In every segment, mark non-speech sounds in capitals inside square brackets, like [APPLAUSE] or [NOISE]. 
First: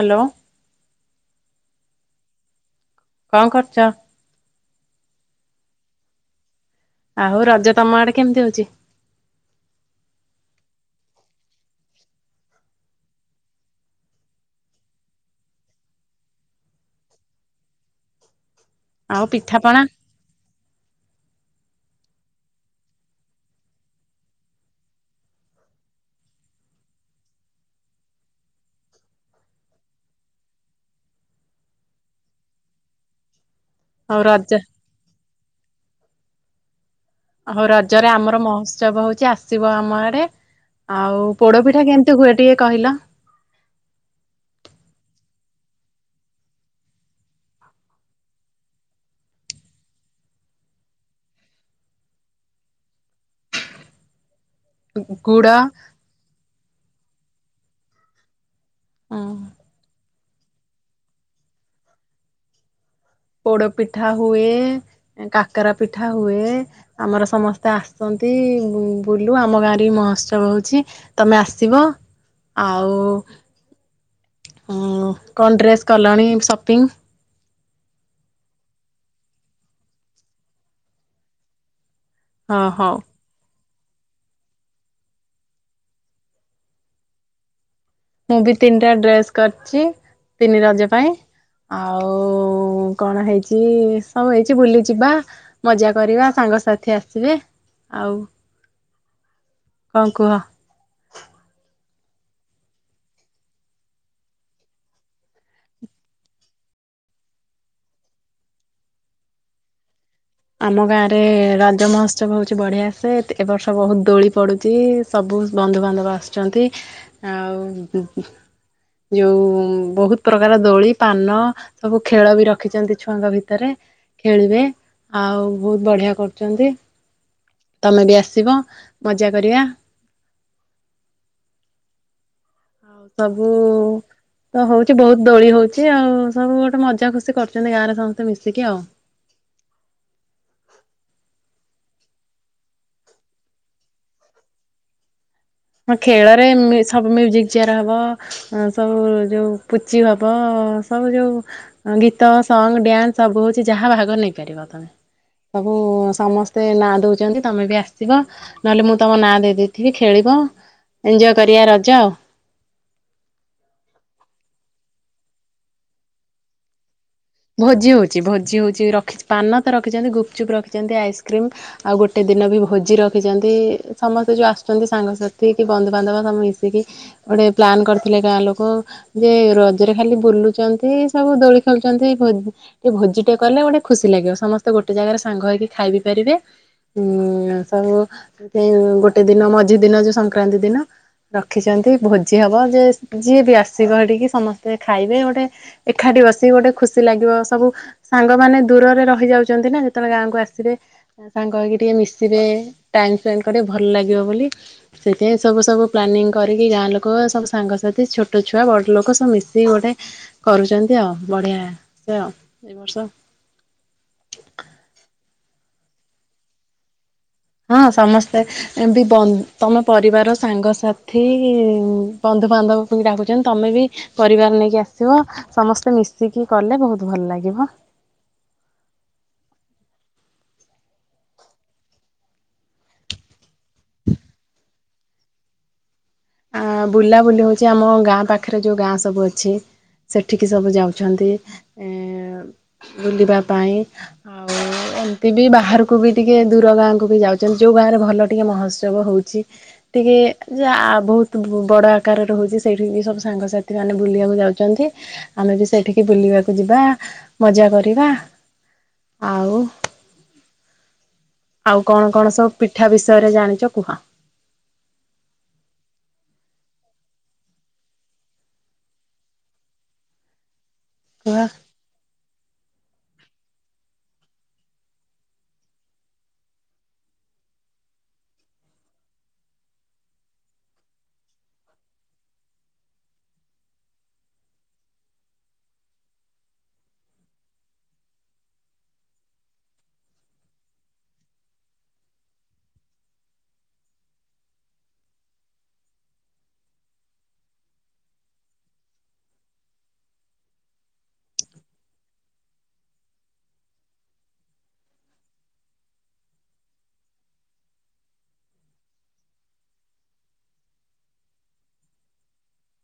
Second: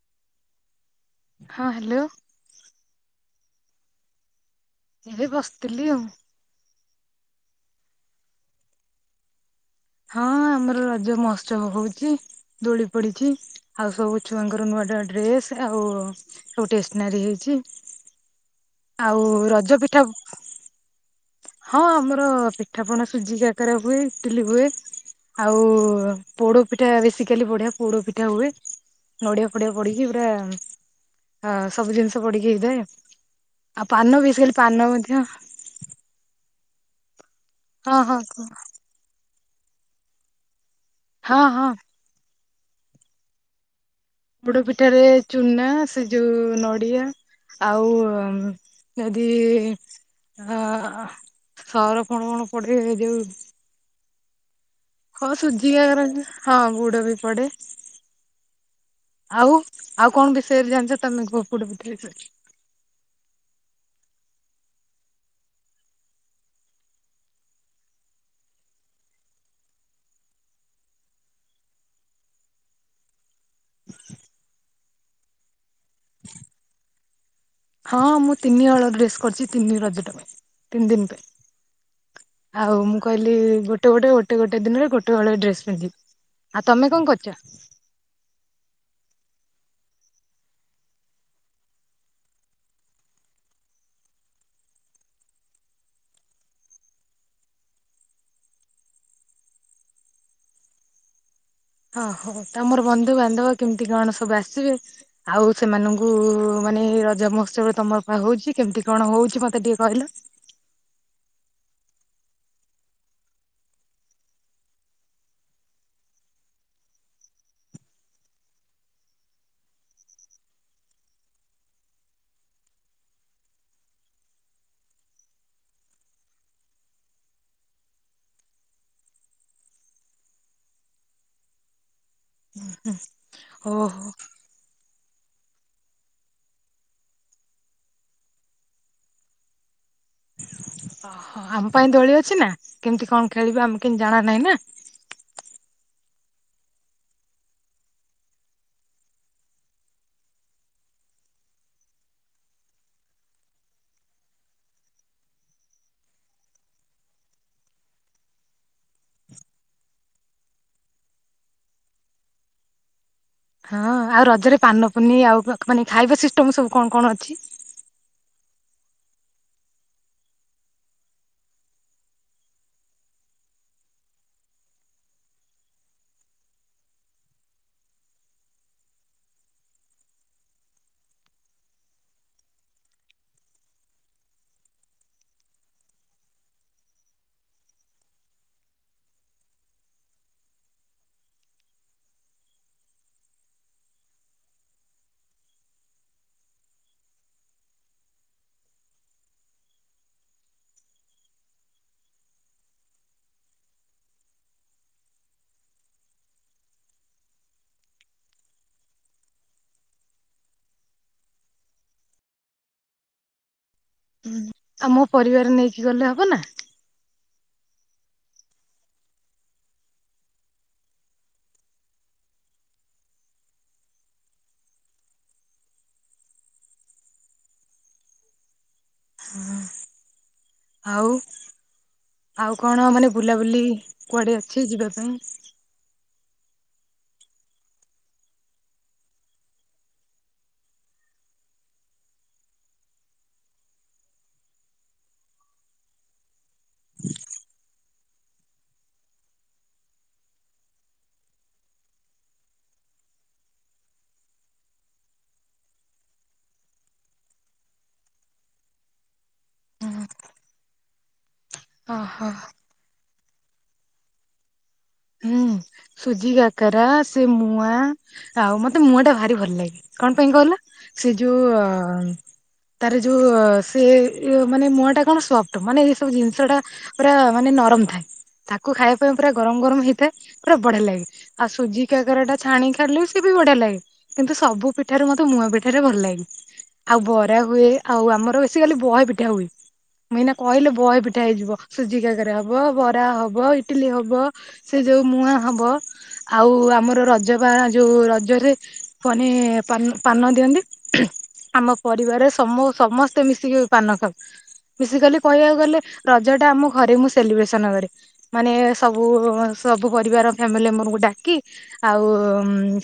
Hello. ହଁ hello. କଣ କରୁଚ? ଏ ବସିଥିଲି ଆଉ। ଆଉ ରଜ ତମ ଆଡେ କେମତି ହୋଉଛି? ହଁ ଆମର ରଜ ମହୋତ୍ସବ ହୋଉଛି। ଦୋଳି ପଡିଛି ଆଉ ସବୁ ଛୁଆଙ୍କର ନୂଆ ଡ୍ ନୂଆ ଡ୍ରେସ ଆଉ ଆଉ ଟେସ୍ନାରି ହେଇଛି। ଆଉ ରଜ ପିଠା ହଁ ଆମର ପିଠାପଣା ସୁଜି କାକରା ହୁଏ ଇଟିଲି ହୁଏ। ଆଉ ପୋଡ ପିଠା ବେଶୀକାଲି ବଢିଆ ପୋଡ ପିଠା ହୁଏ। ନଡିଆ ଫଡିଆ ପଡିକି ପୁରା ଆ ସବୁ ଜିନିଷ ପଡିକି ହେଇଥାଏ। ଆଉ ପାନ ବେସିକାଲି ପାନ ମଧ୍ୟ ହଉ ହଁ ରଜରେ ହଁ ଆମର ମହୋତ୍ସବ ହୋଉଛି ଆସିବ ଆମ ଆଡେ ଆଉ ହଁ ହଁ ପୋଡପିଠା କେମତି ତୁ ହୁଏ ଟିକେ କହିଲ? ପୋଡ ପିଠାରେ ଚୁନା ସେ ଯୋଉ ନଡିଆ ଆଉ ଯଦି ହ ସ ର କଣ କଣ ପଡିବ ଯୋଉ ହଁ ଗୁଡ ସୁଜି କାକରା ହଁ ଗୁଡ ବି ପଡେ। ଆଉ ଆଉ କଣ ବିଷୟରେ ଜାଣିଛ ତମେ ପୋଡ଼ପିଠା ବିଷୟରେ? ପୋଡ ପିଠା ହୁଏ। କାକାରା ପିଠା ହୁଏ।। ଆମର ସମସ୍ତେ ଆସନ୍ତି ବୁଲୁ ଆମ ଗାଁରେ ବି ମହୋତ୍ସବ ହଉଛି। ତମେ ଆସିବ ଆଉ [UNINTELLIGIBLE] କଣ ଡ୍ରେସ୍ କଲଣି ସପିଙ୍ଗ୍? ହଁ ମୁଁ ତିନି ହଳ ଡ୍ରେସ୍ କରିଛି ତିନି ରଜଟା ତିନି ଦିନି ପାଇଁ। ହଁ ଆଉ ହଉ ମୁଁ କହି ଗୋଟେ ଗୋଟେ ଗୋଟେ ଗୋଟେ ଦିନରେ ଗୋଟେ ହଳ ଡ୍ରେସ୍ ପିନ୍ଧିବି ଆଉ ତମେ କଣ କରିଚ? ମୁଁ ବି ତିନିଟା ଡ୍ରେସ୍ କରିଚି ତିନି ରଜ ପାଇଁ। ଆଉ କଣ ହେଇଚି ହଉ ହେଇଛି ବୁଲି ଯିବା। ମଜା କରିବା ସାଙ୍ଗସାଥି ଆସିବେ ଆଉ କ କୁହ? ହଁ ହଉ ତମର ବନ୍ଧୁ ବାନ୍ଧବ କେମିତି କଣ ସବୁ ଆସିବେ ଆଉ ସେମାନଙ୍କୁ ମାନେ ରଜ ମହୋତ୍ସବରେ ତମର ପା ହଉଛି କେମିତି କଣ ହଉଛି ମତେ ଟିକେ କହିଲ? ଆମ ଗାଁ ରେ ରଜ ମହୋତ୍ସବ ହଉଛି ବଢିଆସେ ଏ ବର୍ଷ ବହୁତ ଦୋଳି ପଡୁଚି। ସବୁ ବନ୍ଧୁବାନ୍ଧବ ଆସୁଛନ୍ତି ଆଉ ଯୋଉ ବହୁତ ପ୍ରକାର ଦୋଳି ପାନ ସବୁ ଖେଳ ବି ରଖିଛନ୍ତି ଛୁଆଙ୍କ ଭିତରେ ଖେଳିବେ ଆଉ ବହୁତ ବଢିଆ କରୁଚନ୍ତି ତମେ ବି ଆସିବ ମଜା କରିବା। [INAUDIBLE] ଆଉ ସବୁ ଓହୋ ତ ହଉଚି ବହୁତ୍ ଦୋଳି ହଉଛି ଆଉ ସବୁ ଗୋଟେ ମଜା ଖୁସି କରୁଚନ୍ତି ଗାଁରେ ସମସ୍ତେ ମିଶିକି ଆଉ। ଓହୋ ଆମ ପାଇଁ ଦୋଳି ଅଛି ନା କେମିତି କଣ ଖେଳିବୁ ଆମ୍ କେନ ଜଣା ନାହିଁ ନା। ହଁ ଖେଳରେ ମି ସବୁ ମ୍ୟୁଜିକ୍ ଚେୟାର ହବ। ହଁ ସବୁ ଯୋଉ ପୁଚି ହବ ସବୁ ଯୋଉ ଅଁ ଗୀତ ସଙ୍ଗ୍ ଡ୍ୟାନ୍ସ ସବୁ ହଉଛି ଯାହା ଭାଗ ନେଇପାରିବ ତମେ। ସବୁ ସମସ୍ତେ ନାଁ ଦଉଚନ୍ତି ତମେ ବି ଆସିବ। ନହେଲେ ମୁଁ ତମ ନାଁ ଦେଇଦେଇଥିବି ଖେଳିବ। ଇଞ୍ଜୟ କରିବା ରଜ। ହଁ ଆଉ ରଜରେ ପାନ ପୁନି ଆଉ ମାନେ ଖାଇବା ସିଷ୍ଟମ ସବୁ କଣ କଣ ଅଛି? ଭୋଜି ହଉଛି ଭୋଜି ହଉଛି ରଖି ପାନ ତ ରଖିଛନ୍ତି ଗୁପଚୁପ୍ ରଖିଛନ୍ତି ଆଇସ୍କ୍ରିମ। ଆଉ ଗୋଟେ ଦିନ ବି ଭୋଜି ରଖିଚନ୍ତି ସମସ୍ତେ ଯୋଉ ଆସୁଚନ୍ତି ସାଙ୍ଗସାଥି କି ବନ୍ଧୁବାନ୍ଧବ ସବୁ ମିଶିକି ଗୋଟେ ପ୍ଲାନ କରିଥିଲେ ଗାଁ ଲୋକ ଯେ ରଜରେ ଖାଲି ବୁଲୁଚନ୍ତି ସବୁ ଦୋଳି ଖେଳୁଛନ୍ତି ଭୋ ଗୋଟେ ଭୋଜି ଟେ କଲେ ଗୋଟେ ଖୁସି ଲାଗିବ ସମସ୍ତେ ଗୋଟେ ଜାଗାରେ ସାଙ୍ଗ ହେଇକି ଖାଇ ବିି ପାରିବେ ହୁଁ ସବୁ ଏ ଗୋଟେ ଦିନ ମଝି ଦିନ ଯୋଉ ସଂକ୍ରାନ୍ତି ଦିନ ରଖିଚନ୍ତି ଭୋଜି ହବ ଯେ ଯିଏ ବି ଆସିବ ହେଟିକି ସମସ୍ତେ ଖାଇବେ ଗୋଟେ ଏଖାଟି ବସି ଗୋଟେ ଖୁସି ଖୁସି ଲାଗିବ ସବୁ ସାଙ୍ଗ ମାନେ ଦୂରରେ ରହିଯାଉଚନ୍ତି ନା ଯେତେବେଳେ ଗାଁକୁ ଆସିବେ- ସାଙ୍ଗ ହେଇକି ଟିକେ ମିଶିବେ ଟାଇମ୍ ସ୍ପେଣ୍ଡ କରିବେ ଭଲ ଲାଗିବ ବୋଲି। ସେଥି ଆଇଁ ସବୁ ସବୁ ପ୍ଲାନିଙ୍ଗ କରିକି ଗାଁ ଲୋକ ସବୁ ସାଙ୍ଗସାଥି ଛୋଟ ଛୁଆ ବଡ଼ ଲୋକ ସବୁ ମିଶିକି ଗୋଟେ କରୁଚନ୍ତି ଆଉ ବଢିଆ ସେ ଏ ବର୍ଷ। ହୁଁ ଆମ ପରିବାର ନେଇକି ଗଲେ ହବ ନା? ହଁ ସମସ୍ତେ ବି ବ ତମ ପରିବାର ସାଙ୍ଗସାଥି ବନ୍ଧୁବାନ୍ଧବକୁ ବି ଡାକୁଚନ୍ତି ତମେ ବି ପରିବାର ନେଇକି ଆସିବ। ସମସ୍ତେ ମିଶିକି କଲେ ବହୁତ ଭଲ ଲାଗିବ। ଆଉ ଆଉ କଣ ମାନେ ବୁଲାବୁଲି କୁଆଡେ ଅଛି ଯିବା ପାଇଁ? ଆ ବୁଲା ବୁଲି ହଉଛି ଆମ ଗାଁ ପାଖରେ ଯୋଉ ଗାଁ ସବୁ ଅଛି। ସେଠିକି ସବୁ ଯାଉଛନ୍ତି ଏ ବୁଲିବା ପାଇଁ ଆଉ ଏମତି ବି ବାହାରୁକୁ ବି ଟିକେ ଦୂର ଗାଁକୁ ବି ଯାଉଛନ୍ତି ଯୋଉଁ ଗାଁରେ ଭଲ ଟିକେ ମହୋତ୍ସବ ହଉଛି। ଟିକେ ଯାଆ ବହୁତ ବଡ଼ ଆକାରରେ ହୋଉଛି ସେଇଠି ବି ସବୁ ସାଙ୍ଗସାଥିମାନେ ବୁଲିଆକୁ ଯାଉଚନ୍ତି। ଆମେ ବି ସେଇଠିକି ବୁଲିବାକୁ ଯିବା ମଜା କରିବା ଆଉ ଆଉ କଣ ଓହୋ କଣ ସବୁ ପିଠା ବିଷୟରେ ଜାଣିଚ କୁହ? ହୁଁ। ସୁଜି କାକାରା ସେ ମୁଆଁ ଆଉ ମତେ ମୁଆଁଟା ଭାରି ଭଲ ଲାଗେ କଣ ପାଇଁ କହିଲ? ସେ କୁହ? ଯୋଉ ଆଁ ତାର ଯୋଉ ସେଏ ମାନେ ମୁଆଁଟା କଣ ସଫ୍ଟ ମାନେ ଏଇ ସବୁ ଜିନିଷଟା ପୁରା ମାନେ ନରମ ଥାଏ, ତାକୁ ଖାଇବା ପାଇଁ ପୁରା ଗରମ ଗରମ ହେଇଥାଏ। ପୁରା ବଢିଆ ଲାଗେ, ଆଉ ସୁଜି କାକାରାଟା ଛାଣି ଖାଇଲେ ସେ ବି ବଢିଆ ଲାଗେ। କିନ୍ତୁ ସବୁ ପିଠାରୁ ମତେ ମୁଆଁ ପିଠାରେ ଭଲ ଲାଗେ। ଆଉ ବରା ହୁଏ, ଆଉ ଆମର ବେସିକାଲି ବହେ ପିଠା ହୁଏ। ମୁଁ ଏଇନା କହିଲେ ବହେ ପିଠା ହେଇଯିବ ସୁଜି କାକାରା ହବ, ବରା ହବ, ଇଟିଲି ହବ ସେ ଯୋଉ ମୁଆଁ ହବ ଆଉ ଆମର ରଜ ବା ଯୋଉ ରଜରେ ପନି ପାନ ପାନ ଦିଅନ୍ତି। ଆମ ପରିବାରରେ ସମୋ ସମସ୍ତେ ମିଶିକି ପାନ ଖାଉ। ବେସିକାଲି କହିବାକୁ ଗଲେ ରଜଟା ଆମ ଘରେ ମୁଁ ସେଲିବ୍ରେସନ କରେ। ମାନେ ସବୁ ସବୁ ପରିବାର ଫ୍ୟାମିଲି ମେମ୍ବରଙ୍କୁ ଡାକି ଆଉ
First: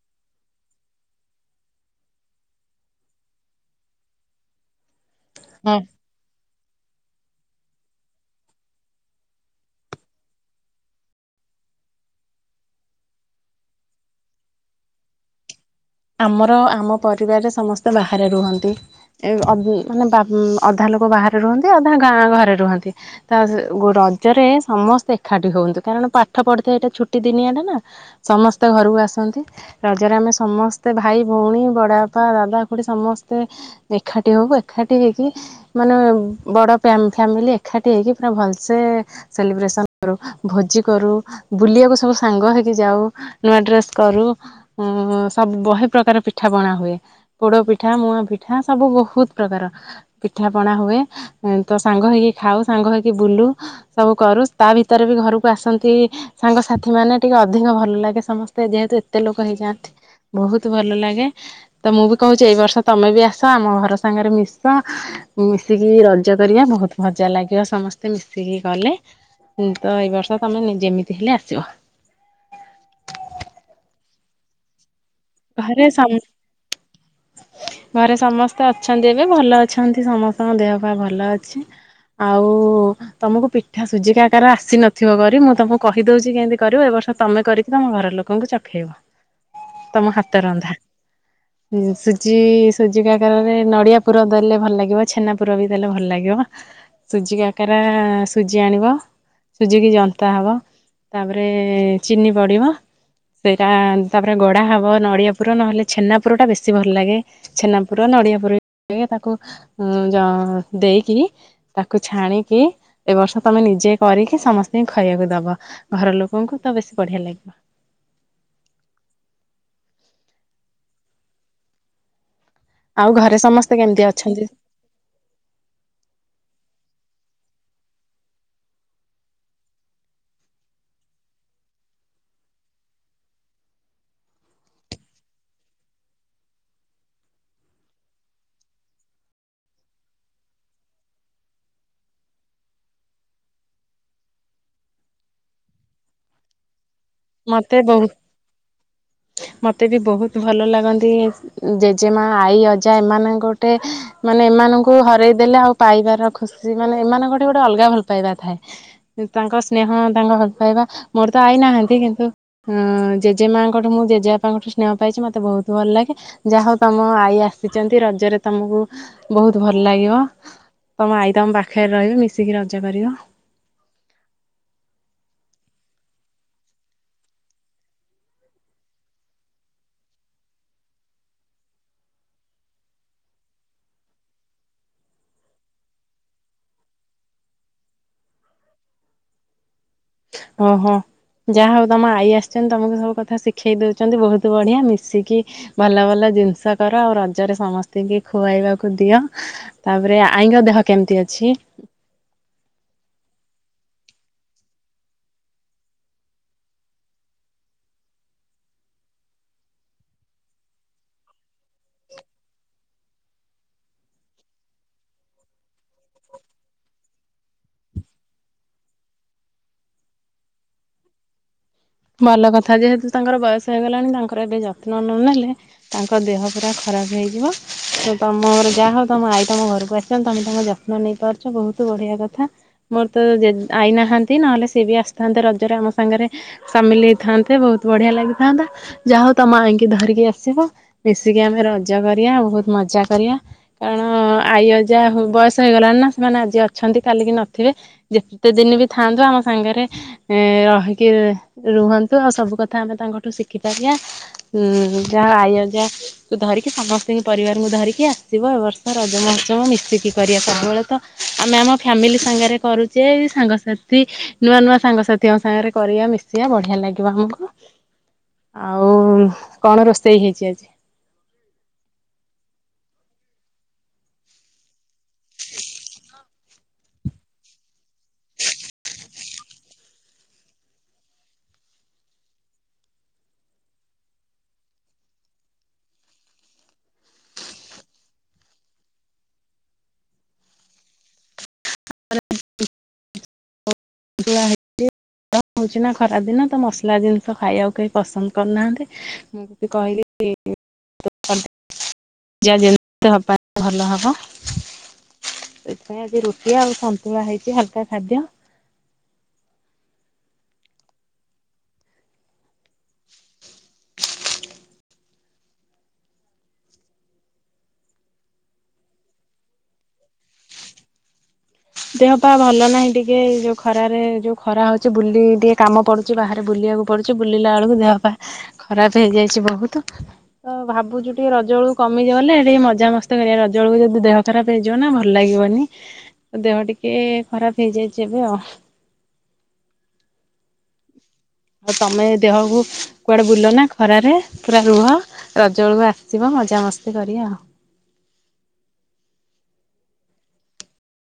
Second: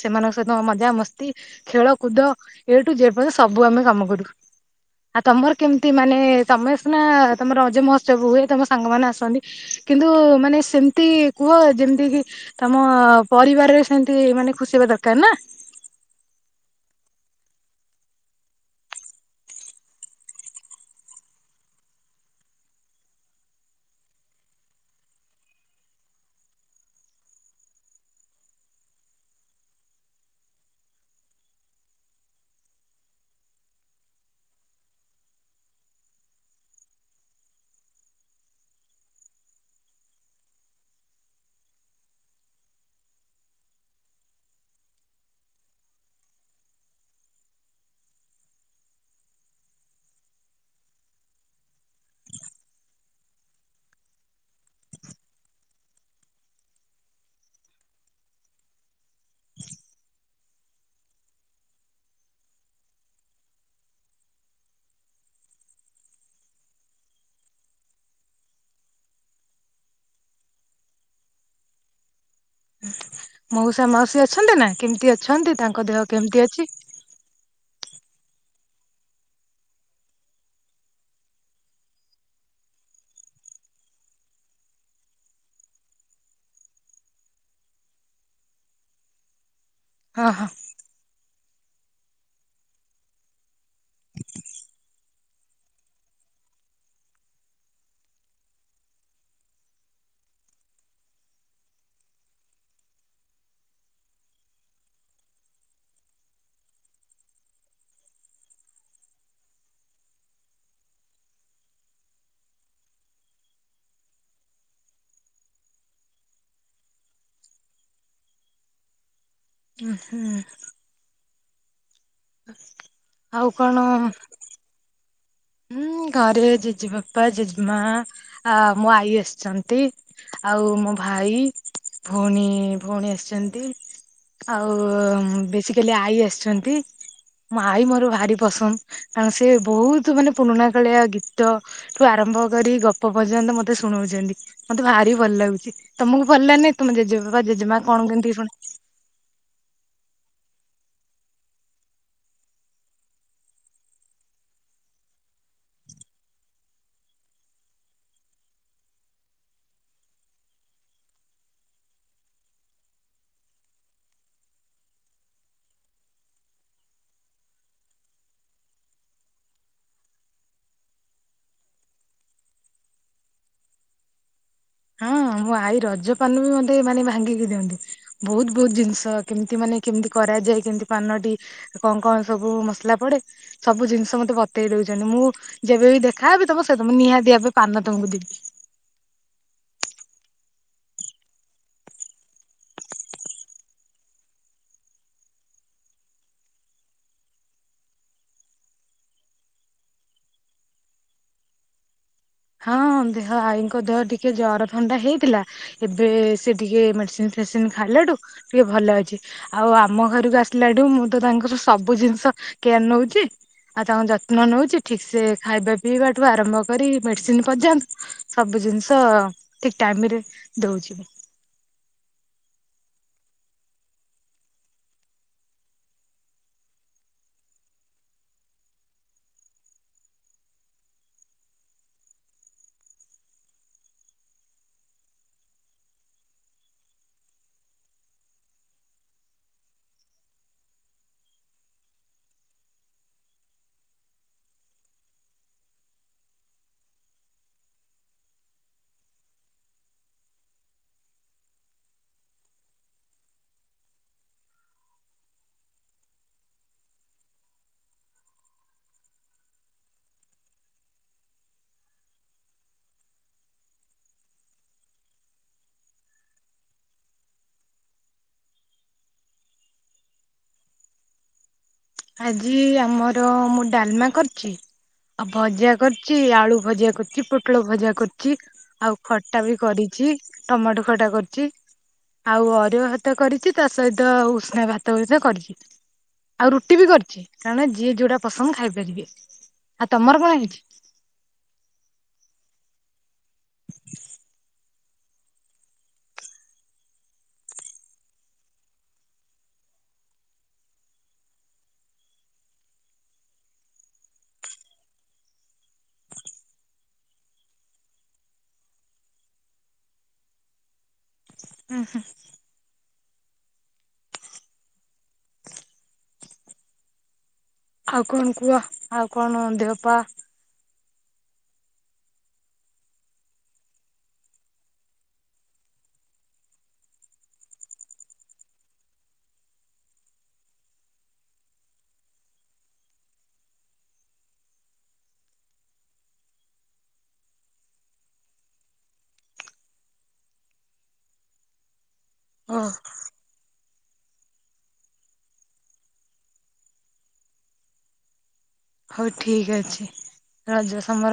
ସେମାନଙ୍କ ସହିତ ମଜା ମସ୍ତି ଖେଳକୁୁଦ ଏଇଠୁ ଯେପର୍ଯ୍ୟ ସବୁ ଆମେ କାମ କରୁ। ଆଉ ତମର ହଁ କେମିତି ମାନେ ତମେ ସିନା ତମର ରଜ ମହୋତ୍ସବ ହୁଏ ତମ ସାଙ୍ଗମାନେ ଆସନ୍ତି। କିନ୍ତୁ ମାନେ ସେମ୍ତି କୁହ ଯେମିତିକି ତମ ପରିବାରରେ ସେମତି ମାନେ ଖୁସି ହେବା ଦରକାର ନା ଆମର ଆମ ପରିବାରରେ ସମସ୍ତେ ବାହାରେ ରୁହନ୍ତି। [UNINTELLIGIBLE] ଅଧା ଲୋକ ବାହାରେ ରୁହନ୍ତି ଅଧା ଗାଁ ଘରେ ରୁହନ୍ତି। [UNINTELLIGIBLE] ରଜରେ ସମସ୍ତେ ଏକାଠି ହୁଅନ୍ତି କାରଣ ପାଠ ପଢୁଥାଏ ଏଇଟା ଛୁଟି ଦିନିଆଟା ନା। ସମସ୍ତେ ଘରକୁ ଆସନ୍ତି ରଜରେ ଆମେ ସମସ୍ ଭାଇ ଭଉଣୀ ବଡ ବାପା ଦାଦା ଖୁଡ଼ି ସମସ୍ତେ ଏଖାଟି ହୋଉ ଏଖାଟି ହେଇକି ମାନେ ବଡ଼ ପ୍ୟାମ୍ ଫ୍ୟାମିଲି ଏଖାଟି ହେଇକି ପୁରା ଭଲସେ ସେଲିବ୍ରେସନ କରୁ, ଭୋଜି କରୁ ବୁଲିବାକୁ ସବୁ ସାଙ୍ଗ ହେଇକି ଯାଉ। ନୂଆ ଡ୍ରେସ୍ କରୁ ଉଁ ସବ୍ ବହେ ପ୍ରକାର ପିଠା ପଣା ହୁଏ ପୋଡ ପିଠା ମୁଆଁ ପିଠା ସବୁ ବୋହୁତ ପ୍ରକାର। ପିଠାପଣା ହୁଏ, ଏ ତ ସାଙ୍ଗ ହେଇକି ଖାଉ ସାଙ୍ଗ ହେଇକି ବୁଲୁ। ସବୁ କରୁ ତା ଭିତରେ ବି ଘରକୁ ଆସନ୍ତି। ସାଙ୍ଗ ସାଥି ମାନେ ଟିକେ ଅଧିକ ଭଲ ଲାଗେ ସମସ୍ତେ ଯେହେତୁ ଏତେ ଲୋକ ହେଇଯାଆନ୍ତି। ବହୁତ ଭଲ ଲାଗେ ତ ମୁଁ ବି କହୁଛି ଏଇ ବର୍ଷ ତମେ ବି ଆସ ଆମ ଘର ସାଙ୍ଗରେ ମିଶ ମିଶିକି ରଜ କରିବା ବହୁତ ମଜା ଲାଗିବ ସମସ୍ତେ ମିଶିକି କଲେ। ତ ଏଇ ବର୍ଷ ତମେ ନି ଯେମିତି ହେଲେ ଆସିବ। ମଉସା ମାଉସୀ ଅଛନ୍ତି ନା କେମତି ଅ ଘରେ ସମ୍ ଘରେ ସମସ୍ତେ ଅଛନ୍ତି ଏବେ ଭଲ ଅଛନ୍ତି ସମସ୍ତଙ୍କ ଦେହ ପା ଭଲ ଅଛି। ଆଉ ତମକୁ ପିଠା ସୁଝି କାକାରା ଆସି ନଥିବ କରି ମୁଁ ତମକୁ କହିଦଉଛି କେମିତି କରିବ, ଏ ବର୍ଷ ତମେ କରିକି ତମ ଘର ଲୋକ କଙ୍କୁ ଚଖେଇବ ତମ ହଁ ହଁ ହାତରନ୍ଧା। ସୁଜି ସୁଜି କାକାରାରେ ନଡ଼ିଆ ପୁର ଦେଲେ ଭଲ ଲାଗିବ, ଛେନା ପୁର ବି ଦେଲେ ଭଲ ଲାଗିବ। ସୁଜି କାକାରା ସୁଜି ଆଣିବ। ସୁଜିକି ଜନ୍ତା ହବ, ତାପରେ ଚିନି ପଡ଼ିବ। ସେଇଟା ତାପରେ ଗଡା ହବ ନଡ଼ିଆ ପୁର ନହେଲେ ଛେନା ପୁର ଟା ବେଶୀ ଭଲ ଲାଗେ ଛେନା ପୁର ନଡ଼ିଆ ପୁର [UNINTELLIGIBLE] ତାକୁ ଉଁ ଯ ଦେଇକି ତାକୁ ଛାଣିକି ଏ ବର୍ଷ ତମେ ନିଜେ କରିକି ସମସ୍ତିଙ୍କି ଖାଇବାକୁ ଦବ, ଘର ଲୋକଙ୍କୁ ତ ବେଶୀ ବଢିଆ ଲାଗିବ। [INAUDIBLE] ଆଉ ଘରେ ସମସ୍ତେ କେମିତି ଅଛନ୍ତି? ହୁଁ ଘରେ ଜେଜେ ବାପା ଜେଜେ ମା ଆ ମୋ ଆଈ ଆସିଛନ୍ତି। ଆଉ ମୋ ଭାଇ ଭଉଣୀ ଭଉଣୀ ଆସିଛନ୍ତି ଆଉ ବେଶୀ କାଲି ଆଈ ଆସିଛନ୍ତି ମାାଇ ମୋର ଭାରି ପସନ୍ଦ କାରଣ ସେ ବହୁତ ମାନେ ପୁରୁଣା କାଳିଆ ଗୀତ ଠୁ ଆରମ୍ଭ କରି ଗପ ପର୍ଯ୍ୟନ୍ତ ମତେ ଶୁଣଉଛନ୍ତି ମତେ ଭାରି ଭଲ ଲାଗୁଛି ତମକୁ ଭଲ ଲାଗନାଇଁ ତମ ଜେଜେ ମତେ ବହୁତ ମତେ ବି ବହୁତ ଭଲ ଲାଗନ୍ତି ଜେଜେମା ଆଈ ଅଜା ଏମାନଙ୍କ ଗୋଟେ ମାନେ ଏମାନଙ୍କୁ ହରଇ ଦେେଲେ ଆଉ ପାଇବାର ଖୁସି ମାନେ ଏମାନଙ୍କଠି ଗୋଟେ ଅଲଗା ଭଲ ପାଇବା ଥାଏ ତାଙ୍କ ସ୍ନେହ ତାଙ୍କ ଭଲ ପାଇବା ମୋର ତ ଆଇ ନାହାନ୍ତି କିନ୍ତୁ ତ ଜେଜେ ମାଙ୍କଠୁ ମୁଁ ଜେଜେବାପାଙ୍କଠୁ ସ୍ନେହ ପାଇଛି ମୋତେ ବହୁତ ଭଲ ଲାଗେ ଯାହା ହଉ ତମ ଆଈ ଆସିଛନ୍ତି ରଜରେ ତମକୁ ବହୁତ ଭଲ ଲାଗିବ ତମ ଆାଇ ତମ ପାଖରେ ରହିବି ମିଶିକି ରଜା କରିବ ହଁ ମୋ ଆଈ ରଜପାନ ବି ମୋତେ ମାନେ ଭାଙ୍ଗିକି ଦିଅନ୍ତି ବହୁତ ବହୁତ ଜିନିଷ କେମିତି ମାନେ କେମିତି କରାଯାଏ କେମିତି ପାନଟି କଣ କଣ ସବୁ ମସଲା ପଡେ ସବୁ ଜିନିଷ ମତେ ବତେଇ ଦଉଛନ୍ତି ମୁଁ ଯେବେ ବିି ଦେଖାବି ତମ ସେ ତ ନିହାତି ପାନ ତମକୁ ଦିବି ହଁ ହଁ ଯାହା ହଉ ତମ ଆଈ ଆସିଛନ୍ତି ତମକୁ ସବୁ କଥା ଶିଖେଇ ଦଉଛନ୍ତି ବହୁତ ବଢିଆ ମିଶିକି ଭଲ ଭଲ ଜିନିଷ କର ଆଉ ରଜରେ ସମସ୍ତଙ୍କୁ ଖୁଆଇବାକୁ ଦିଅ ତାପରେ ଆଇଙ୍ଗ ଦେହ କେମିତି ଅଛି ହଁ ଦେହ ଆଈଙ୍କ ଦେହ ଟିକେ ଜର ଥଣ୍ଡା ହେଇଥିଲା ଏବେ ସେ ଟିକେ ମେଡିସିନ ଫେଡିସିନ ଖାଇଲାଡୁ ଟିକେ ଭଲ ଅଛି ଆଉ ଆମ ଘରକୁ ଆସିଲାଠୁ ମୁଁ ତ ତାଙ୍କର ସବୁ ଜିନିଷ କୋର ନଉଛି ଆଉ ତାଙ୍କ ଯତ୍ନ ନଉଛି ଠିକ ସେ ଖାଇବା ପିଇବାଠୁ ଆରମ୍ଭ କରି ମେଡିସିନ ପର୍ଯ୍ୟନ୍ତ ସବୁ ଜିନିଷ ଠିକ ଟାଇମ ରେ ଦଉଛି ଭଲ କଥା ଯେହେତୁ ତାଙ୍କର ବୟସ ହେଇଗଲାଣି ତାଙ୍କର ଏବେ ଯତ୍ନ ନ ନେଲେ ତାଙ୍କ ଦେହ ପୁରା ଖରାପ ହେଇଯିବ ତ ତମ ଘର ଯାହା ହଉ ତମ ଆଈ ତମ ଘରକୁ ଆସିଛ ତମେ ତାଙ୍କ ଯତ୍ନ ନେଇ ପାରୁଛ ବହୁତ ବଢିଆ କଥା ମୋର ତ ଆଇନାହାନ୍ତି ନହେଲେ ସିଏ ବି ଆସିଥାନ୍ତେ ରଜରେ ଆମ ସାଙ୍ଗରେ ସାମିଲ ହେଇଥାନ୍ତେ ବହୁତ ବଢ଼ିଆ ଲାଗିଥାନ୍ତା ଯା ହଉ ତମ ଆଇକି ଧରିକି ଆସିବ ମିଶିକି ଆମେ ରଜ କରିବା ବହୁତ ମଜା କରିବା କାରଣ ଆଈଅ ଯାହା ବୟସ ହେଇଗଲାଣି ନା ସେମାନେ ଆଜି ଅଛନ୍ତି କାଲିକି ନଥିବେ ଯେତେ ଦିନ ବି ଥାଆନ୍ତୁ ଆମ ସାଙ୍ଗରେ ରହିକି ରୁହନ୍ତୁ ଆଉ ସବୁ କଥା ଆମେ ତାଙ୍କଠୁ ଶିଖିଥାାର ଯିବା ଉ ଯାହା ଆଇ ଯା ଧରିକି ସମସ୍ତଙ୍କୁ ପରିବାରଙ୍କୁ ଧରିକି ଆସିବ ଏ ବର୍ଷ ରଜମହସମ ମିଶିକି କରିବା ସବୁବେଳେ ତ ଆମେ ଆମ ଫ୍ୟାମିଲି ସାଙ୍ଗରେ କରୁଛେ ସାଙ୍ଗସାଥି ନୂଆ ନୂଆ ସାଙ୍ଗସାଥିଙ୍କ ସାଙ୍ଗରେ କରିବା ମିଶ ସେିଆ ବଢିଆ ଲାଗିବ ଆମକୁ ଆଉ କଣ ରୋଷେଇ ହେଇଛି ଆଜି ଆଜି ଆମର ମୁଁ ଡାଲମା କରିଛି ଆଉ ଭଜା କରୁଛି ଆଳୁ ଭଜା କରୁଛି ପୋଟଳ ଭଜା କରୁଛି ଆଉ ଖଟା ବି କରିଚି, ଟମାଟୋ ଖଟା କରିଚି। ଆଉ ଅରୁଆ ଭାତ କରିଚି ତା ସହିତ ଉସୁନା ଭାତ ମଧ୍ୟ କରିଚି। ରୁଟି ବି କରିଚି କାରଣ ଯିଏ ଯୋଉଟା ପସନ୍ଦ ଖାଇପାରିବେ। ଆଉ ତମର କଣ ହେଇଚି? ହ [UNINTELLIGIBLE] [UNINTELLIGIBLE] ହଉଚି ନା ଖରାପ ଦିନ ତ ମସଲା ଜିନିଷ ଖାଇବାକୁ କେହି ପସନ୍ଦ କରୁନାହାନ୍ତି। ମୁଁ ବି କହିଲି [UNINTELLIGIBLE] [UNINTELLIGIBLE] ଦେହ ପାଇଁ ଭଲ ହବ। ସେଥିପାଇଁ ଆଜି ରୁଟି ଆଉ ସନ୍ତୁଳା ହେଇଚି ହଲକା ଖାଦ୍ୟ। ହୁଁ ହୁଁ। [INAUDIBLE] ଆଉ କଣ କୁଅ? ଆଉ କଣ ଦେହପା ଦେହ ପା ଭଲ ନାହିଁ ଟିକେ ଯୋଉ ଖରାରେ ଯୋଉ ଖରା ହଉଚି ବୁଲି ଟିକେ କାମ ପଡୁ ଚି ବାହାରେ ବୁଲିବାକୁ ପଡ଼ୁଚି ବୁଲିଲା ବେଳକୁ ଦେହ ପା ଖରାପ ହେଇଯାଇଚି ବୋହୁତ। ତ ଭାବୁଚୁ ଟିକେ ରଜ ବେଳକୁ କମି ଗଲେ ଟିକେ ମଜା ମସ୍ତ କରିବା। ରଜଉଳକୁ ଯଦି ଦେହ ଖରାପ ହେଇଯିବ ନା ଭଲ ଲାଗିବନି। ତ ଦେହ ଟିକେ ଖରାପ ହେଇଯାଇଚି ଏବେ ଆଉ ଆଉ ତମେ ଓ ଦେହକୁ କୁଆଡ଼େ ବୁଲ ନା ଖରାରେ ପୁରା ରୁହ ରଜ ବେଳୁ ଆସିବ ମଜାମସ୍ତି କରିଆ ଆଉ ହଉ ଠିକ ଅଛି ରଜ ସମର